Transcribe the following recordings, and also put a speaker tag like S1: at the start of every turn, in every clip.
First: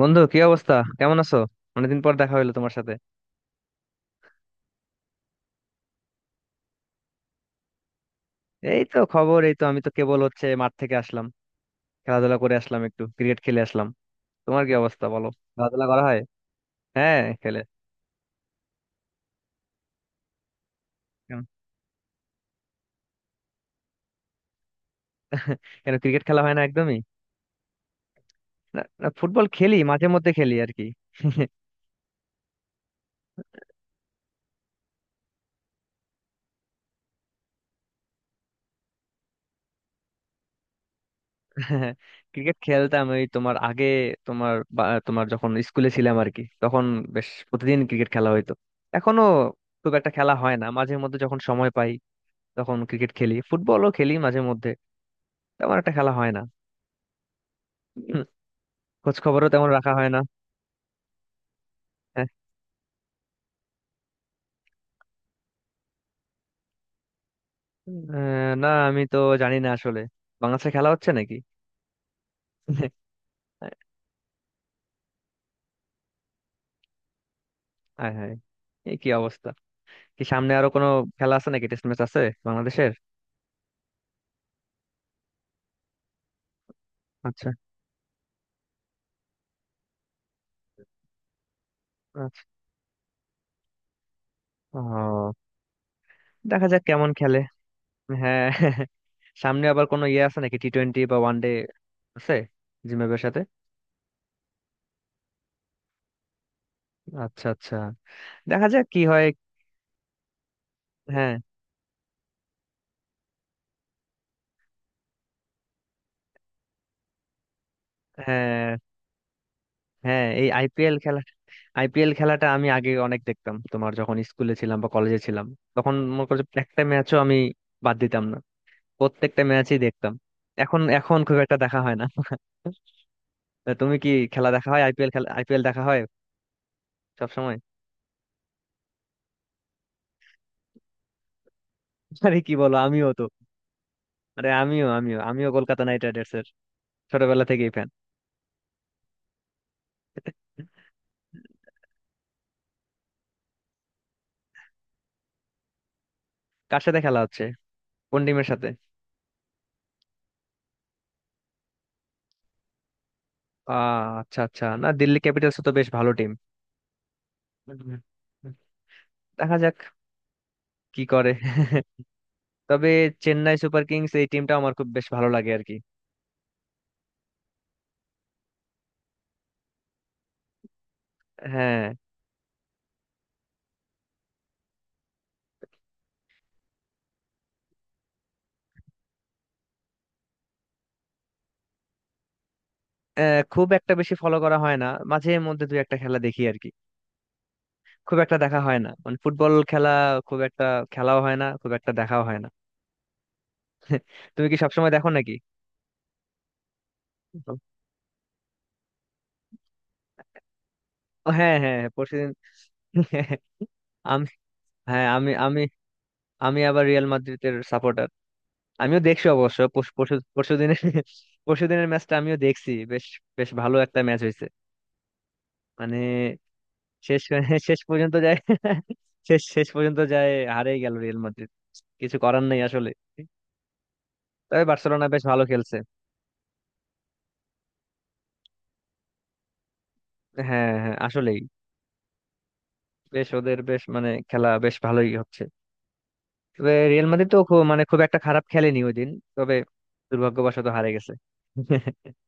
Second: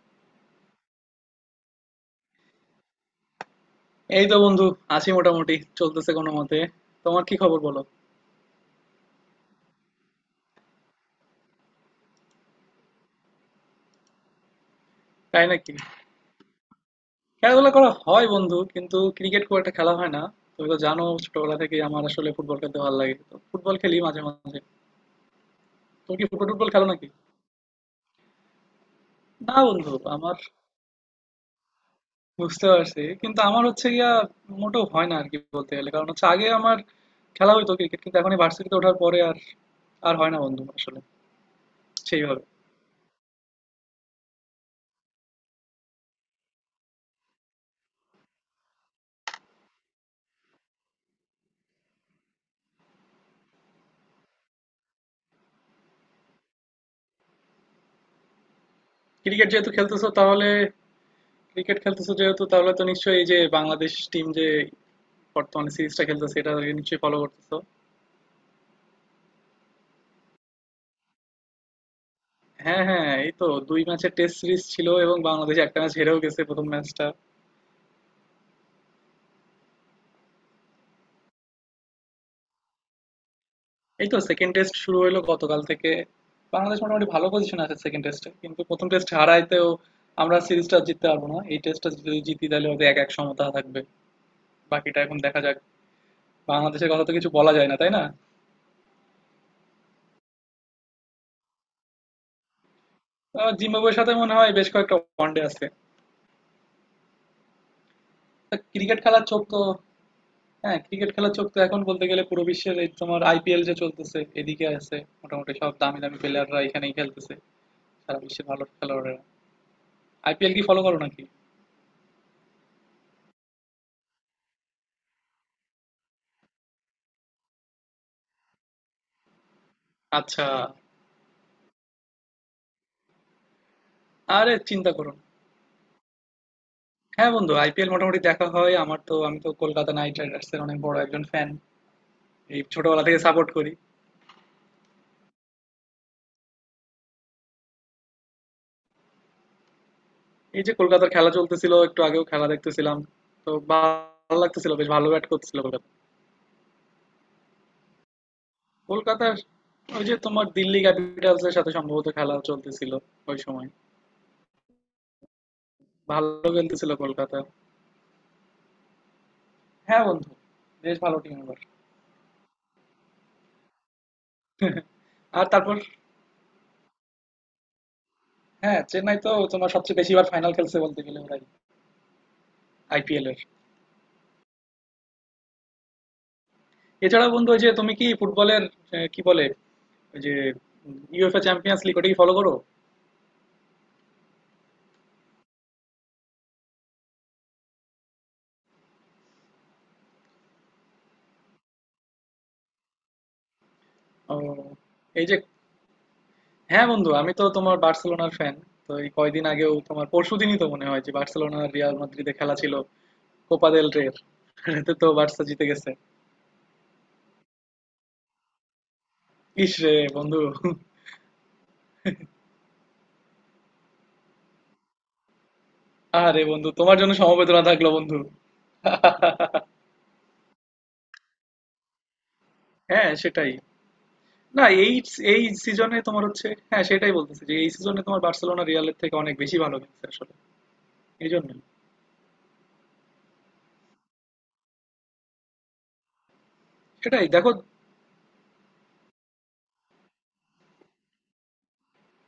S1: বন্ধু কি অবস্থা? কেমন আছো? অনেকদিন পর দেখা হইলো তোমার সাথে।
S2: এই তো বন্ধু, আছি মোটামুটি, চলতেছে কোনো মতে। তোমার কি খবর বলো?
S1: এই তো খবর, এই তো আমি তো কেবল হচ্ছে মাঠ থেকে আসলাম। খেলাধুলা করে আসলাম, একটু ক্রিকেট খেলে আসলাম। তোমার কি অবস্থা বলো?
S2: তাই নাকি?
S1: খেলাধুলা করা হয়? হ্যাঁ, খেলে।
S2: খেলাধুলা করা হয় বন্ধু, কিন্তু ক্রিকেট খুব একটা খেলা হয় না। তুমি তো জানো,
S1: কেন?
S2: ছোটবেলা থেকে আমার আসলে ফুটবল খেলতে ভালো লাগে, তো ফুটবল খেলি মাঝে মাঝে।
S1: কেন
S2: তুমি
S1: ক্রিকেট
S2: কি
S1: খেলা
S2: ফুটবল
S1: হয় না
S2: টুটবল খেলো
S1: একদমই?
S2: নাকি?
S1: না না, ফুটবল
S2: না
S1: খেলি,
S2: বন্ধু,
S1: মাঝে মধ্যে
S2: আমার
S1: খেলি আর কি।
S2: বুঝতে পারছি, কিন্তু আমার হচ্ছে গিয়া মোটেও হয় না আর কি। বলতে গেলে কারণ হচ্ছে আগে আমার খেলা হইতো ক্রিকেট, কিন্তু এখন এই ভার্সিটিতে ওঠার পরে আর আর হয় না বন্ধু আসলে, সেইভাবে।
S1: ক্রিকেট খেলতাম ওই তোমার আগে। তোমার তোমার যখন স্কুলে ছিলাম আর কি, তখন বেশ প্রতিদিন ক্রিকেট খেলা হইতো। এখনো খুব একটা খেলা হয় না, মাঝে মধ্যে যখন সময় পাই তখন ক্রিকেট খেলি, ফুটবলও খেলি মাঝে মধ্যে। তেমন একটা খেলা হয় না। হুম, খোঁজ
S2: ক্রিকেট
S1: খবরও তেমন
S2: যেহেতু
S1: রাখা
S2: খেলতেছো
S1: হয় না।
S2: তাহলে ক্রিকেট খেলতেছো
S1: হ্যাঁ।
S2: যেহেতু, তাহলে তো নিশ্চয়ই এই যে বাংলাদেশ টিম যে বর্তমানে সিরিজটা খেলতেছে এটা নিশ্চয়ই ফলো করতেছো।
S1: আহ, না আমি তো জানি না আসলে বাংলাদেশে খেলা হচ্ছে নাকি।
S2: হ্যাঁ হ্যাঁ, এই তো দুই ম্যাচের টেস্ট সিরিজ ছিল, এবং বাংলাদেশ একটা ম্যাচ হেরেও গেছে, প্রথম ম্যাচটা।
S1: হায় হায়! এই কি অবস্থা! কি সামনে আরো কোনো খেলা আছে নাকি? টেস্ট ম্যাচ আছে বাংলাদেশের?
S2: এই তো সেকেন্ড টেস্ট শুরু হলো গতকাল থেকে। বাংলাদেশ মোটামুটি ভালো
S1: আচ্ছা
S2: পজিশন আছে সেকেন্ড টেস্টে, কিন্তু প্রথম টেস্ট হারাইতেও আমরা সিরিজটা জিততে পারবো না। এই টেস্টটা যদি
S1: আচ্ছা।
S2: জিতি তাহলে হয়তো 1-1 সমতা থাকবে।
S1: ও,
S2: বাকিটা এখন দেখা যাক।
S1: দেখা যাক
S2: বাংলাদেশের কথা
S1: কেমন
S2: তো কিছু
S1: খেলে।
S2: বলা যায় না, তাই না?
S1: হ্যাঁ। সামনে আবার কোনো ইয়ে আছে নাকি? টি টোয়েন্টি বা ওয়ান ডে আছে জিম্বাবুয়ের সাথে?
S2: জিম্বাবুয়ের সাথে মনে হয় বেশ কয়েকটা ওয়ানডে আছে।
S1: আচ্ছা আচ্ছা, দেখা যাক
S2: ক্রিকেট
S1: কি
S2: খেলার
S1: হয়।
S2: চোখ তো, হ্যাঁ, ক্রিকেট
S1: হ্যাঁ
S2: খেলার চোখ তো এখন বলতে গেলে পুরো বিশ্বের। এই তোমার আইপিএল যে চলতেছে এদিকে আছে, মোটামুটি সব দামি দামি প্লেয়াররা এখানেই খেলতেছে, সারা বিশ্বের ভালো
S1: হ্যাঁ।
S2: খেলোয়াড়েরা।
S1: হ্যাঁ এই
S2: আইপিএল কি ফলো
S1: আইপিএল
S2: করো
S1: খেলা।
S2: নাকি?
S1: আইপিএল খেলাটা আমি আগে অনেক দেখতাম, তোমার যখন স্কুলে ছিলাম বা কলেজে ছিলাম। তখন মনে করো যে একটা ম্যাচও আমি বাদ দিতাম না, প্রত্যেকটা ম্যাচই দেখতাম।
S2: আচ্ছা,
S1: এখন এখন খুব একটা দেখা হয় না। তা তুমি কি খেলা
S2: আরে
S1: দেখা হয়?
S2: চিন্তা
S1: আইপিএল
S2: করো না।
S1: খেলা, আইপিএল দেখা হয় সব
S2: হ্যাঁ বন্ধু,
S1: সময়?
S2: আইপিএল মোটামুটি দেখা হয় আমার। তো আমি তো কলকাতা নাইট রাইডার্স এর অনেক বড় একজন ফ্যান,
S1: আরে কি
S2: এই
S1: বলো,
S2: ছোটবেলা
S1: আমিও
S2: থেকে
S1: তো!
S2: সাপোর্ট করি।
S1: আরে আমিও আমিও আমিও কলকাতা নাইট রাইডার্স এর ছোটবেলা থেকেই ফ্যান।
S2: এই যে কলকাতার খেলা চলতেছিল, একটু আগেও খেলা দেখতেছিলাম, তো ভালো লাগতেছিল, বেশ ভালো ব্যাট করতেছিল কলকাতা।
S1: কার সাথে খেলা হচ্ছে? কোন টিমের সাথে?
S2: কলকাতার ওই যে তোমার দিল্লি ক্যাপিটালস এর সাথে সম্ভবত খেলা চলতেছিল ওই সময়।
S1: আচ্ছা আচ্ছা, না দিল্লি ক্যাপিটালস তো বেশ ভালো
S2: ভালো
S1: টিম।
S2: খেলতেছিল কলকাতা।
S1: দেখা যাক
S2: হ্যাঁ বন্ধু, বেশ
S1: কি
S2: ভালো
S1: করে।
S2: টিম এবার।
S1: তবে চেন্নাই সুপার কিংস এই টিমটা আমার খুব বেশ ভালো
S2: আর
S1: লাগে আর কি।
S2: তারপর, হ্যাঁ, চেন্নাই তো তোমার সবচেয়ে বেশি বার ফাইনাল খেলছে বলতে গেলে ওরাই,
S1: হ্যাঁ।
S2: আইপিএল এর। এছাড়া বন্ধু, ওই যে তুমি কি ফুটবলের কি বলে, ওই যে ইউএফএ চ্যাম্পিয়ন্স লিগ, ওটা কি ফলো করো?
S1: খুব একটা বেশি ফলো করা হয় না, মাঝে মধ্যে দুই একটা খেলা দেখি আর কি। খুব একটা দেখা হয় না, মানে ফুটবল খেলা খুব একটা। খেলাও হয় না খুব একটা, দেখাও হয় না।
S2: ও,
S1: তুমি কি সবসময় দেখো
S2: এই
S1: নাকি?
S2: যে হ্যাঁ বন্ধু, আমি তো
S1: ও।
S2: তোমার বার্সেলোনার ফ্যান। তো এই কয়দিন আগেও, তোমার পরশুদিনই তো মনে হয় যে
S1: হ্যাঁ
S2: বার্সেলোনা
S1: হ্যাঁ
S2: আর
S1: হ্যাঁ,
S2: রিয়াল
S1: পরশুদিন।
S2: মাদ্রিদে খেলা ছিল, কোপা দেল রের।
S1: আমি,
S2: তো তো
S1: হ্যাঁ আমি
S2: বার্সা
S1: আমি
S2: জিতে গেছে।
S1: আমি আবার রিয়াল মাদ্রিদের সাপোর্টার। আমিও দেখছি অবশ্য
S2: ইস
S1: পরশু
S2: রে
S1: পরশু
S2: বন্ধু,
S1: পরশুদিনের পরশুদিনের ম্যাচটা আমিও দেখছি। বেশ বেশ ভালো একটা ম্যাচ হয়েছে, মানে।
S2: আরে বন্ধু, তোমার জন্য
S1: শেষ
S2: সমবেদনা
S1: শেষ
S2: থাকলো
S1: পর্যন্ত
S2: বন্ধু।
S1: যায়। শেষ শেষ পর্যন্ত যায়, হারেই গেল রিয়াল মাদ্রিদ। কিছু করার নেই আসলে।
S2: হ্যাঁ সেটাই।
S1: তবে
S2: না, এই
S1: বার্সেলোনা বেশ
S2: এই
S1: ভালো খেলছে।
S2: সিজনে তোমার হচ্ছে, হ্যাঁ সেটাই বলতেছি, যে এই সিজনে তোমার বার্সেলোনা রিয়ালের থেকে অনেক বেশি ভালো খেলছে আসলে,
S1: হ্যাঁ হ্যাঁ
S2: এই
S1: আসলেই।
S2: জন্যই।
S1: বেশ ওদের বেশ, মানে খেলা বেশ ভালোই হচ্ছে। তবে রিয়াল
S2: সেটাই
S1: মাদ্রিদ তো
S2: দেখো।
S1: খুব, মানে খুব একটা খারাপ খেলেনি ওই দিন। তবে দুর্ভাগ্যবশত হারে গেছে।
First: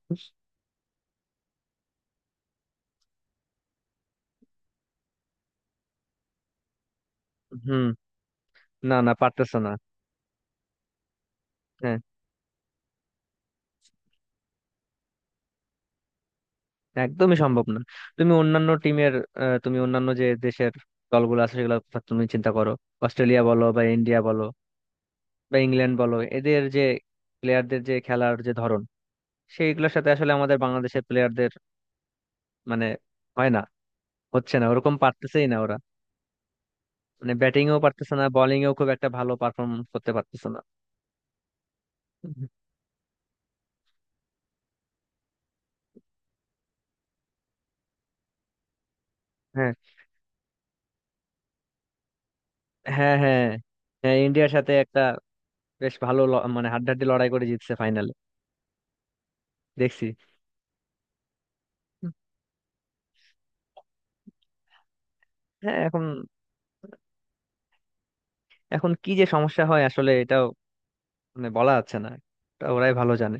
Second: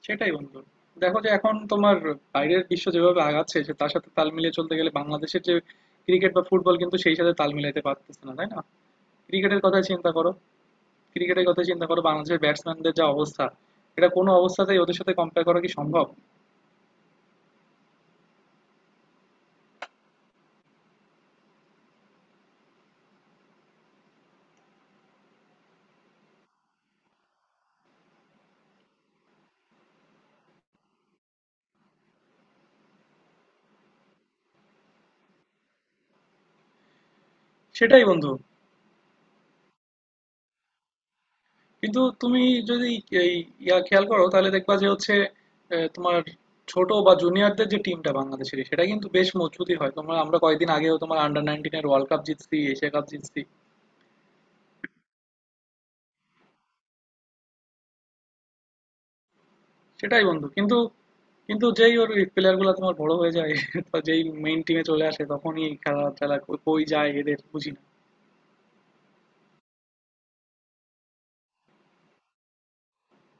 S2: সেটাই বন্ধু, দেখো যে এখন তোমার বাইরের বিশ্ব যেভাবে আগাচ্ছে, সে তার সাথে তাল মিলিয়ে চলতে গেলে বাংলাদেশের যে ক্রিকেট বা ফুটবল, কিন্তু সেই সাথে তাল মিলাইতে
S1: হুম।
S2: পারতেছে না, তাই না?
S1: না না পারতেছো
S2: ক্রিকেটের
S1: না।
S2: কথা চিন্তা করো, ক্রিকেটের কথা চিন্তা
S1: হ্যাঁ
S2: করো, বাংলাদেশের ব্যাটসম্যানদের যা অবস্থা, এটা কোনো অবস্থাতেই ওদের সাথে কম্পেয়ার করা কি সম্ভব?
S1: একদমই সম্ভব না। তুমি অন্যান্য টিমের, তুমি অন্যান্য যে দেশের দলগুলো আছে সেগুলো কথা তুমি চিন্তা করো। অস্ট্রেলিয়া বলো বা ইন্ডিয়া বলো বা ইংল্যান্ড বলো, এদের যে প্লেয়ারদের যে খেলার যে ধরন, সেইগুলোর সাথে আসলে আমাদের বাংলাদেশের প্লেয়ারদের মানে হয় না। হচ্ছে না, ওরকম পারতেছেই না ওরা। মানে ব্যাটিং এও
S2: সেটাই
S1: পারতেছে না,
S2: বন্ধু,
S1: বোলিং এও খুব একটা ভালো পারফরমেন্স করতে পারতেছে না।
S2: কিন্তু তুমি যদি এই ইয়া খেয়াল করো তাহলে দেখবা যে হচ্ছে, তোমার ছোট বা জুনিয়রদের যে টিমটা বাংলাদেশের সেটা কিন্তু বেশ
S1: হ্যাঁ
S2: মজবুতই হয়। তোমরা আমরা কয়েকদিন আগেও তোমার আন্ডার 19-এর ওয়ার্ল্ড কাপ জিতছি, এশিয়া কাপ
S1: হ্যাঁ
S2: জিতছি।
S1: হ্যাঁ। হ্যাঁ ইন্ডিয়ার সাথে একটা বেশ ভালো মানে হাড্ডাহাড্ডি লড়াই করে জিতছে ফাইনালে, দেখছি।
S2: সেটাই বন্ধু, কিন্তু, কিন্তু যেই ওর প্লেয়ার গুলা তোমার বড় হয়ে যায়, তো যেই মেইন টিমে চলে আসে তখনই
S1: হ্যাঁ। এখন
S2: খেলা টেলা কই কই যায় এদের বুঝি না।
S1: এখন কি যে সমস্যা হয় আসলে এটাও মানে বলা যাচ্ছে না, এটা ওরাই ভালো জানে।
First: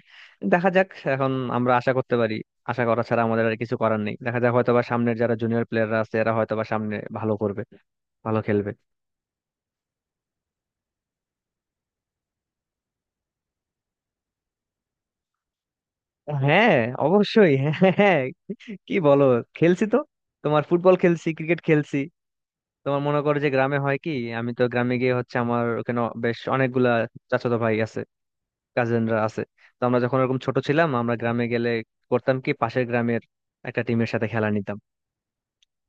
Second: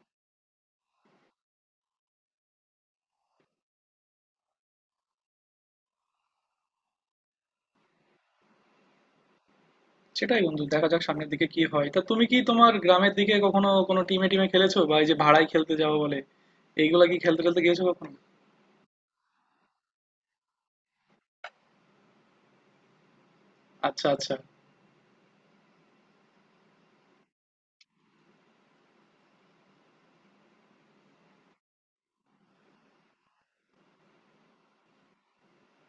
S1: দেখা যাক, এখন আমরা আশা করতে পারি। আশা করা ছাড়া আমাদের আর কিছু করার নেই। দেখা যাক হয়তোবা সামনের যারা জুনিয়র প্লেয়াররা আছে এরা হয়তোবা সামনে ভালো করবে, ভালো খেলবে।
S2: সেটাই বন্ধু, দেখা যাক সামনের দিকে কি হয়। তা তুমি কি তোমার গ্রামের দিকে কখনো কোনো টিমে টিমে খেলেছো, বা এই যে ভাড়ায় খেলতে যাও বলে
S1: হ্যাঁ
S2: এইগুলা কি খেলতে
S1: অবশ্যই।
S2: খেলতে
S1: হ্যাঁ
S2: গিয়েছো
S1: হ্যাঁ,
S2: কখনো?
S1: হ্যাঁ। কি বলো, খেলছি তো। তোমার ফুটবল খেলছি, ক্রিকেট খেলছি। তোমার মনে করো যে গ্রামে হয়
S2: আচ্ছা
S1: কি,
S2: আচ্ছা
S1: আমি তো গ্রামে গিয়ে হচ্ছে আমার ওখানে বেশ অনেকগুলা চাচাতো ভাই আছে, কাজিনরা আছে। তো আমরা যখন এরকম ছোট ছিলাম আমরা গ্রামে গেলে করতাম কি পাশের গ্রামের একটা টিমের সাথে খেলা নিতাম।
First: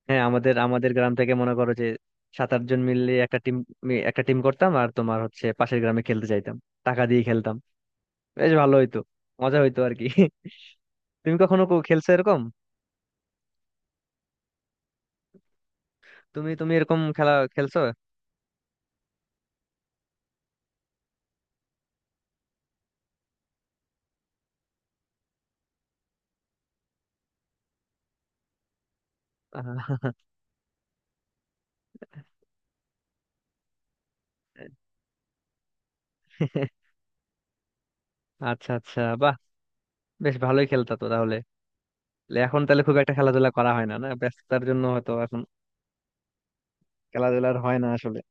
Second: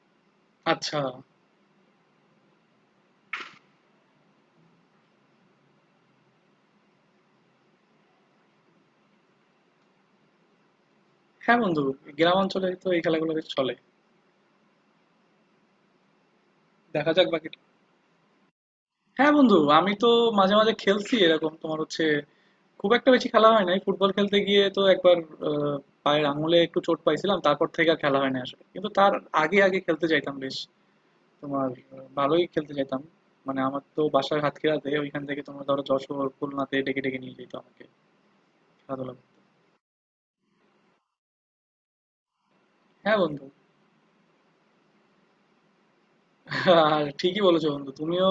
S1: হ্যাঁ আমাদের আমাদের
S2: আচ্ছা।
S1: গ্রাম থেকে মনে করো যে 7-8 জন মিলে একটা টিম করতাম আর তোমার হচ্ছে পাশের গ্রামে খেলতে যাইতাম। টাকা দিয়ে খেলতাম, বেশ ভালো হইতো, মজা হইতো আর কি। তুমি
S2: হ্যাঁ
S1: কখনো
S2: বন্ধু,
S1: খেলছো
S2: গ্রাম
S1: এরকম?
S2: অঞ্চলে তো এই খেলাগুলো বেশ চলে।
S1: তুমি তুমি এরকম
S2: দেখা যাক
S1: খেলা
S2: বাকিটা।
S1: খেলছো?
S2: হ্যাঁ বন্ধু, আমি তো মাঝে মাঝে খেলছি এরকম। তোমার হচ্ছে খুব একটা বেশি খেলা হয় নাই। ফুটবল খেলতে গিয়ে তো একবার আহ, পায়ের আঙুলে একটু চোট পাইছিলাম, তারপর থেকে আর খেলা হয় না আসলে, কিন্তু তার আগে আগে খেলতে
S1: আহ,
S2: যাইতাম বেশ। তোমার ভালোই খেলতে যাইতাম, মানে আমার তো বাসার হাতখেরাতে ওইখান থেকে তোমার ধরো যশোর খুলনাতে ডেকে ডেকে নিয়ে যেত আমাকে
S1: আচ্ছা আচ্ছা,
S2: খেলাধুলা
S1: বাহ!
S2: করতে।
S1: বেশ ভালোই খেলতা তো তাহলে। তাহলে এখন তাহলে খুব একটা
S2: হ্যাঁ বন্ধু,
S1: খেলাধুলা করা হয় না? না, ব্যস্ততার জন্য হয়তো এখন
S2: আর ঠিকই
S1: খেলাধুলার
S2: বলেছো
S1: হয় না
S2: বন্ধু,
S1: আসলে।
S2: তুমিও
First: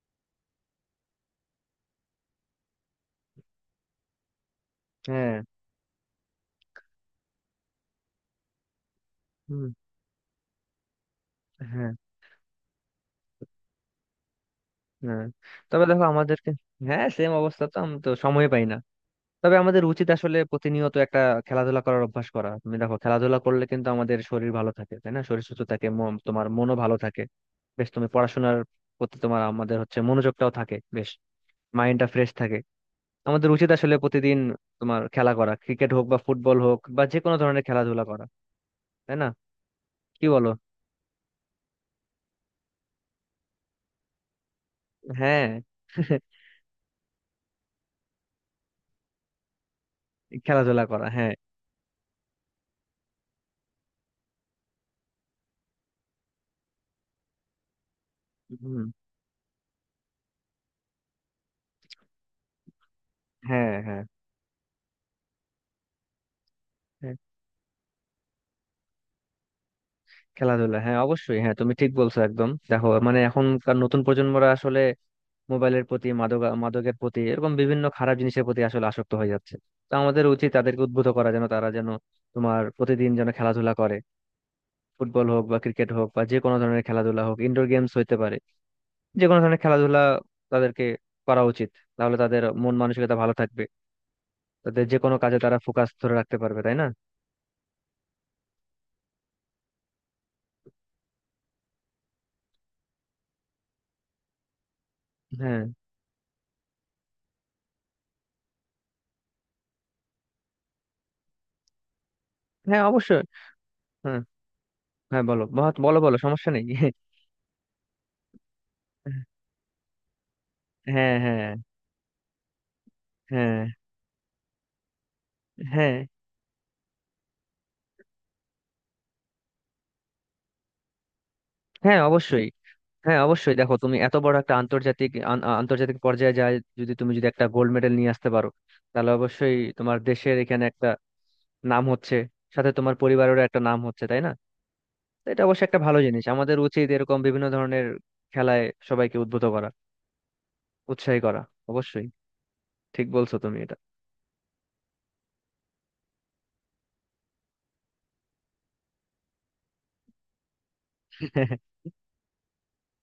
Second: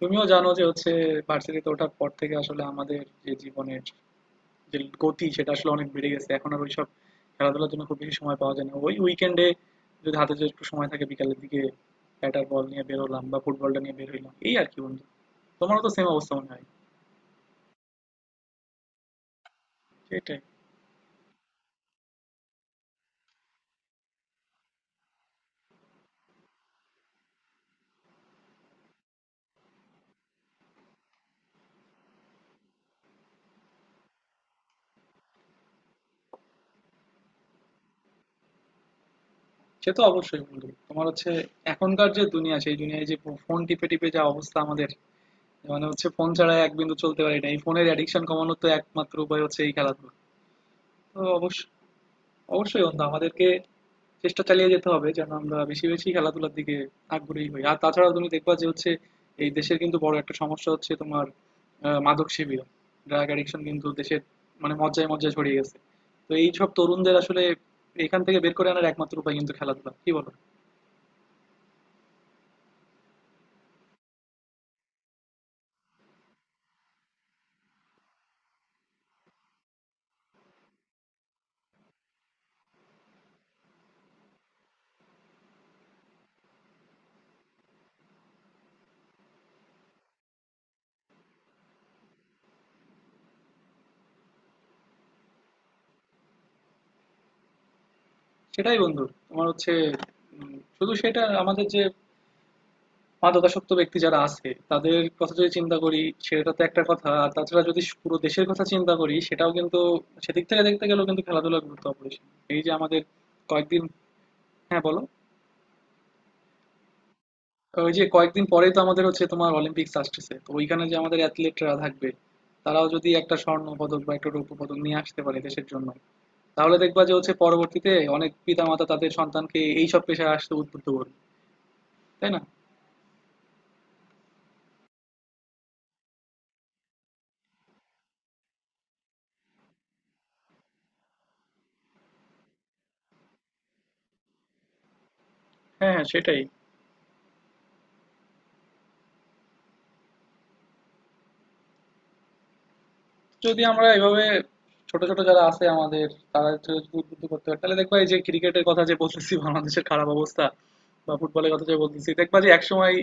S2: তুমিও জানো যে হচ্ছে ভার্সিটিতে ওঠার পর থেকে আসলে আমাদের যে জীবনের যে গতি
S1: হ্যাঁ।
S2: সেটা আসলে অনেক বেড়ে গেছে, এখন আর ওইসব খেলাধুলার জন্য খুব বেশি সময় পাওয়া যায় না। ওই উইকেন্ডে
S1: হুম,
S2: যদি হাতে যদি একটু সময় থাকে বিকালের দিকে,
S1: হ্যাঁ
S2: ব্যাটার বল নিয়ে বের হলাম বা ফুটবলটা নিয়ে বের হইলাম, এই আর কি বন্ধু।
S1: হ্যাঁ
S2: তোমারও
S1: তবে
S2: তো
S1: দেখো
S2: সেম অবস্থা
S1: আমাদেরকে,
S2: মনে হয়।
S1: হ্যাঁ সেম অবস্থা তো আমি তো সময় পাই না। তবে আমাদের উচিত আসলে
S2: সেটাই।
S1: প্রতিনিয়ত একটা খেলাধুলা করার অভ্যাস করা। তুমি দেখো খেলাধুলা করলে কিন্তু আমাদের শরীর ভালো থাকে, তাই না? শরীর সুস্থ থাকে, মন তোমার মনও ভালো থাকে। বেশ তুমি পড়াশোনার প্রতি তোমার আমাদের হচ্ছে মনোযোগটাও থাকে বেশ, মাইন্ডটা ফ্রেশ থাকে। আমাদের উচিত আসলে প্রতিদিন তোমার খেলা করা, ক্রিকেট হোক বা ফুটবল হোক বা যে কোনো ধরনের খেলাধুলা করা। তাই না?
S2: সে তো
S1: কি
S2: অবশ্যই
S1: বলো।
S2: বন্ধু, তোমার হচ্ছে এখনকার যে দুনিয়া, সেই দুনিয়ায় যে ফোন টিপে টিপে যা অবস্থা আমাদের,
S1: হ্যাঁ।
S2: মানে হচ্ছে ফোন ছাড়া এক বিন্দু চলতে পারি না। এই ফোনের অ্যাডিকশন কমানোর তো একমাত্র উপায় হচ্ছে এই খেলাধুলো।
S1: খেলাধুলা করা,
S2: তো
S1: হ্যাঁ।
S2: অবশ্যই, অবশ্যই বন্ধু, আমাদেরকে চেষ্টা চালিয়ে যেতে হবে যেন আমরা বেশি বেশি খেলাধুলার দিকে আগ্রহী হই। আর তাছাড়া তুমি দেখবা যে
S1: হুম,
S2: হচ্ছে এই দেশের কিন্তু বড় একটা সমস্যা হচ্ছে তোমার মাদক সেবীরা, ড্রাগ অ্যাডিকশন
S1: হ্যাঁ
S2: কিন্তু
S1: হ্যাঁ
S2: দেশের মানে মজ্জায় মজ্জায় ছড়িয়ে গেছে। তো এই সব
S1: হ্যাঁ,
S2: তরুণদের আসলে এখান থেকে বের করে আনার একমাত্র উপায় কিন্তু খেলাধুলা, কি বলো?
S1: খেলাধুলা, হ্যাঁ অবশ্যই। হ্যাঁ তুমি ঠিক বলছো একদম। দেখো মানে এখনকার নতুন প্রজন্মরা আসলে মোবাইলের প্রতি, মাদক মাদকের প্রতি, এরকম বিভিন্ন খারাপ জিনিসের প্রতি আসলে আসক্ত হয়ে যাচ্ছে। তো আমাদের উচিত তাদেরকে উদ্বুদ্ধ করা যেন তারা যেন তোমার প্রতিদিন যেন খেলাধুলা করে। ফুটবল হোক বা ক্রিকেট হোক বা যে কোনো ধরনের খেলাধুলা হোক, ইনডোর গেমস হইতে পারে, যে কোনো ধরনের খেলাধুলা তাদেরকে করা উচিত। তাহলে তাদের মন মানসিকতা ভালো থাকবে, তাদের যে কোনো কাজে তারা ফোকাস ধরে রাখতে পারবে, তাই না?
S2: সেটাই বন্ধু, তোমার হচ্ছে শুধু সেটা আমাদের যে মাদকাসক্ত ব্যক্তি যারা আছে তাদের কথা যদি
S1: হ্যাঁ
S2: চিন্তা করি, সেটা তো একটা কথা। আর তাছাড়া যদি পুরো দেশের কথা চিন্তা করি, সেটাও কিন্তু সেদিক থেকে দেখতে গেলেও কিন্তু খেলাধুলার গুরুত্ব অপরিসীম। এই যে
S1: হ্যাঁ
S2: আমাদের
S1: অবশ্যই।
S2: কয়েকদিন,
S1: হ্যাঁ
S2: হ্যাঁ বলো।
S1: হ্যাঁ বলো, মহৎ বলো, বলো সমস্যা নেই।
S2: ওই যে কয়েকদিন পরেই তো আমাদের হচ্ছে তোমার অলিম্পিক্স আসতেছে, তো ওইখানে যে
S1: হ্যাঁ
S2: আমাদের
S1: হ্যাঁ
S2: অ্যাথলেটরা থাকবে, তারাও যদি একটা
S1: হ্যাঁ
S2: স্বর্ণ পদক বা একটা রৌপ্য পদক নিয়ে আসতে পারে দেশের জন্য,
S1: হ্যাঁ
S2: তাহলে দেখবা যে হচ্ছে পরবর্তীতে অনেক পিতামাতা তাদের সন্তানকে এই সব পেশায় আসতে উদ্বুদ্ধ করবে,
S1: হ্যাঁ
S2: তাই না?
S1: অবশ্যই। হ্যাঁ অবশ্যই। দেখো তুমি এত বড় একটা আন্তর্জাতিক আন্তর্জাতিক পর্যায়ে যায়, যদি তুমি যদি একটা গোল্ড মেডেল নিয়ে আসতে পারো, তাহলে অবশ্যই তোমার দেশের এখানে একটা নাম হচ্ছে, সাথে তোমার পরিবারেরও একটা নাম হচ্ছে, তাই না? তো এটা অবশ্যই একটা
S2: হ্যাঁ
S1: ভালো
S2: হ্যাঁ
S1: জিনিস।
S2: সেটাই।
S1: আমাদের উচিত এরকম বিভিন্ন ধরনের খেলায় সবাইকে উদ্বুদ্ধ করা, উৎসাহী করা। অবশ্যই ঠিক বলছো তুমি
S2: যদি
S1: এটা।
S2: আমরা এভাবে ছোট ছোট যারা আছে আমাদের, তারা একটু উদ্বুদ্ধ করতে পারে তাহলে দেখবা, এই যে ক্রিকেটের কথা যে বলতেছি বাংলাদেশের খারাপ অবস্থা, বা ফুটবলের কথা যে বলতেছি, দেখবা যে একসময়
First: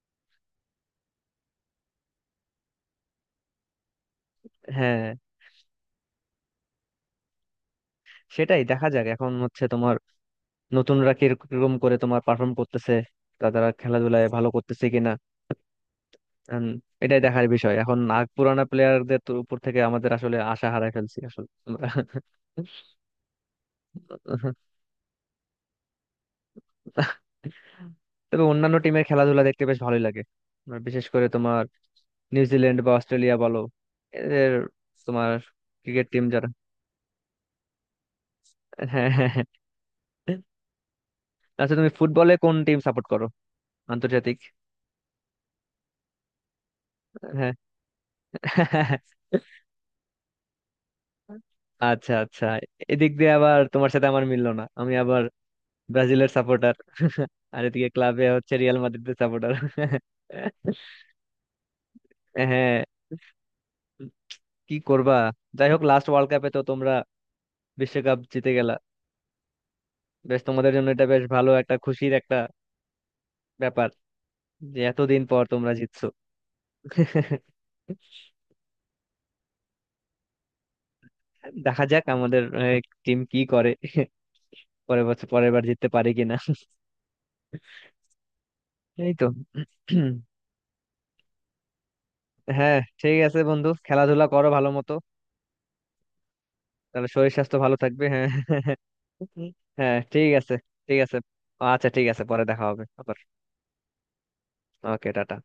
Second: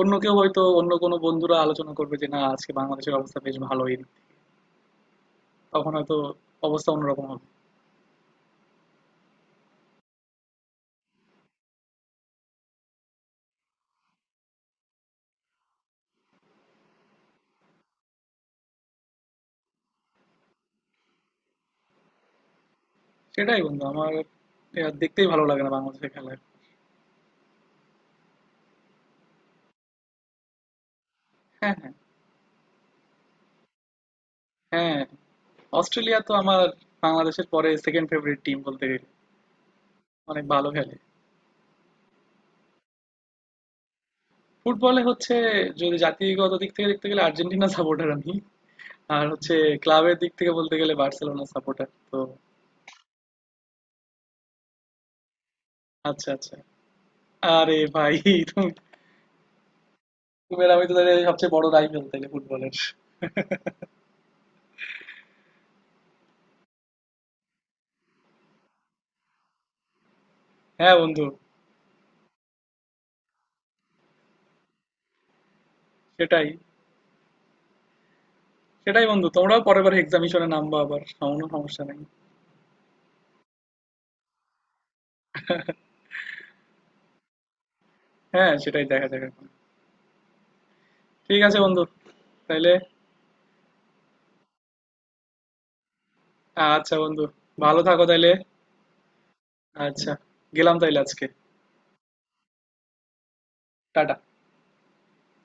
S2: অন্য কেউ হয়তো, অন্য কোনো বন্ধুরা আলোচনা করবে যে না, আজকে বাংলাদেশের অবস্থা বেশ ভালোই।
S1: হ্যাঁ
S2: তখন হয়তো অবস্থা অন্যরকম হবে।
S1: সেটাই, দেখা যাক এখন হচ্ছে তোমার নতুনরা কিরকম করে তোমার পারফর্ম করতেছে, তা তারা খেলাধুলায় ভালো করতেছে কিনা। উম, এটাই দেখার বিষয়। এখন নাগ পুরানা প্লেয়ারদের উপর থেকে আমাদের আসলে আশা হারাই ফেলছি আসলে আমরা।
S2: সেটাই বন্ধু, আমার এ আর দেখতেই ভালো লাগে না বাংলাদেশের খেলা।
S1: তবে অন্যান্য টিমের খেলাধুলা দেখতে বেশ ভালোই লাগে, আর বিশেষ করে তোমার
S2: হ্যাঁ হ্যাঁ
S1: নিউজিল্যান্ড বা অস্ট্রেলিয়া বলো, এদের
S2: হ্যাঁ।
S1: তোমার ক্রিকেট
S2: অস্ট্রেলিয়া
S1: টিম
S2: তো
S1: যারা।
S2: আমার বাংলাদেশের পরে সেকেন্ড ফেভারিট টিম বলতে গেলে,
S1: হ্যাঁ হ্যাঁ হ্যাঁ।
S2: অনেক ভালো খেলে।
S1: আচ্ছা তুমি ফুটবলে কোন টিম সাপোর্ট করো? আন্তর্জাতিক?
S2: ফুটবলে হচ্ছে, যদি জাতিগত দিক থেকে দেখতে গেলে
S1: হ্যাঁ।
S2: আর্জেন্টিনা সাপোর্টার আমি, আর হচ্ছে ক্লাবের দিক থেকে বলতে গেলে বার্সেলোনা সাপোর্টার
S1: আচ্ছা
S2: তো।
S1: আচ্ছা, এদিক দিয়ে আবার তোমার সাথে আমার মিললো না, আমি আবার
S2: আচ্ছা
S1: ব্রাজিলের
S2: আচ্ছা।
S1: সাপোর্টার। আর
S2: আরে
S1: এদিকে
S2: ভাই,
S1: ক্লাবে হচ্ছে
S2: তুমি,
S1: রিয়াল মাদ্রিদের সাপোর্টার।
S2: তুমি আর আমি তো তাহলে সবচেয়ে বড় রাইভেল তাহলে ফুটবলের।
S1: হ্যাঁ কি করবা, যাই হোক লাস্ট ওয়ার্ল্ড কাপে তো তোমরা বিশ্বকাপ জিতে গেলা। বেশ তোমাদের জন্য
S2: হ্যাঁ
S1: এটা বেশ
S2: বন্ধু,
S1: ভালো একটা খুশির একটা ব্যাপার যে এতদিন পর তোমরা জিতছো।
S2: সেটাই। সেটাই বন্ধু, তোমরাও পরের বার এক্সামিশনে নামবা আবার, কোনো সমস্যা
S1: দেখা
S2: নেই।
S1: যাক আমাদের টিম কি করে, পরের বছর পরের বার জিততে পারে কিনা।
S2: হ্যাঁ সেটাই, দেখা
S1: এই
S2: যাক
S1: তো।
S2: এখন। ঠিক আছে বন্ধু, তাইলে।
S1: হ্যাঁ ঠিক আছে বন্ধু, খেলাধুলা করো ভালো মতো।
S2: আচ্ছা
S1: তাহলে
S2: বন্ধু,
S1: শরীর স্বাস্থ্য ভালো
S2: ভালো
S1: থাকবে,
S2: থাকো
S1: হ্যাঁ।
S2: তাইলে।
S1: হ্যাঁ
S2: আচ্ছা,
S1: ঠিক আছে।
S2: গেলাম
S1: ঠিক
S2: তাইলে
S1: আছে।
S2: আজকে।
S1: আচ্ছা ঠিক আছে, পরে দেখা হবে আবার।
S2: টাটা।
S1: Okay, tata.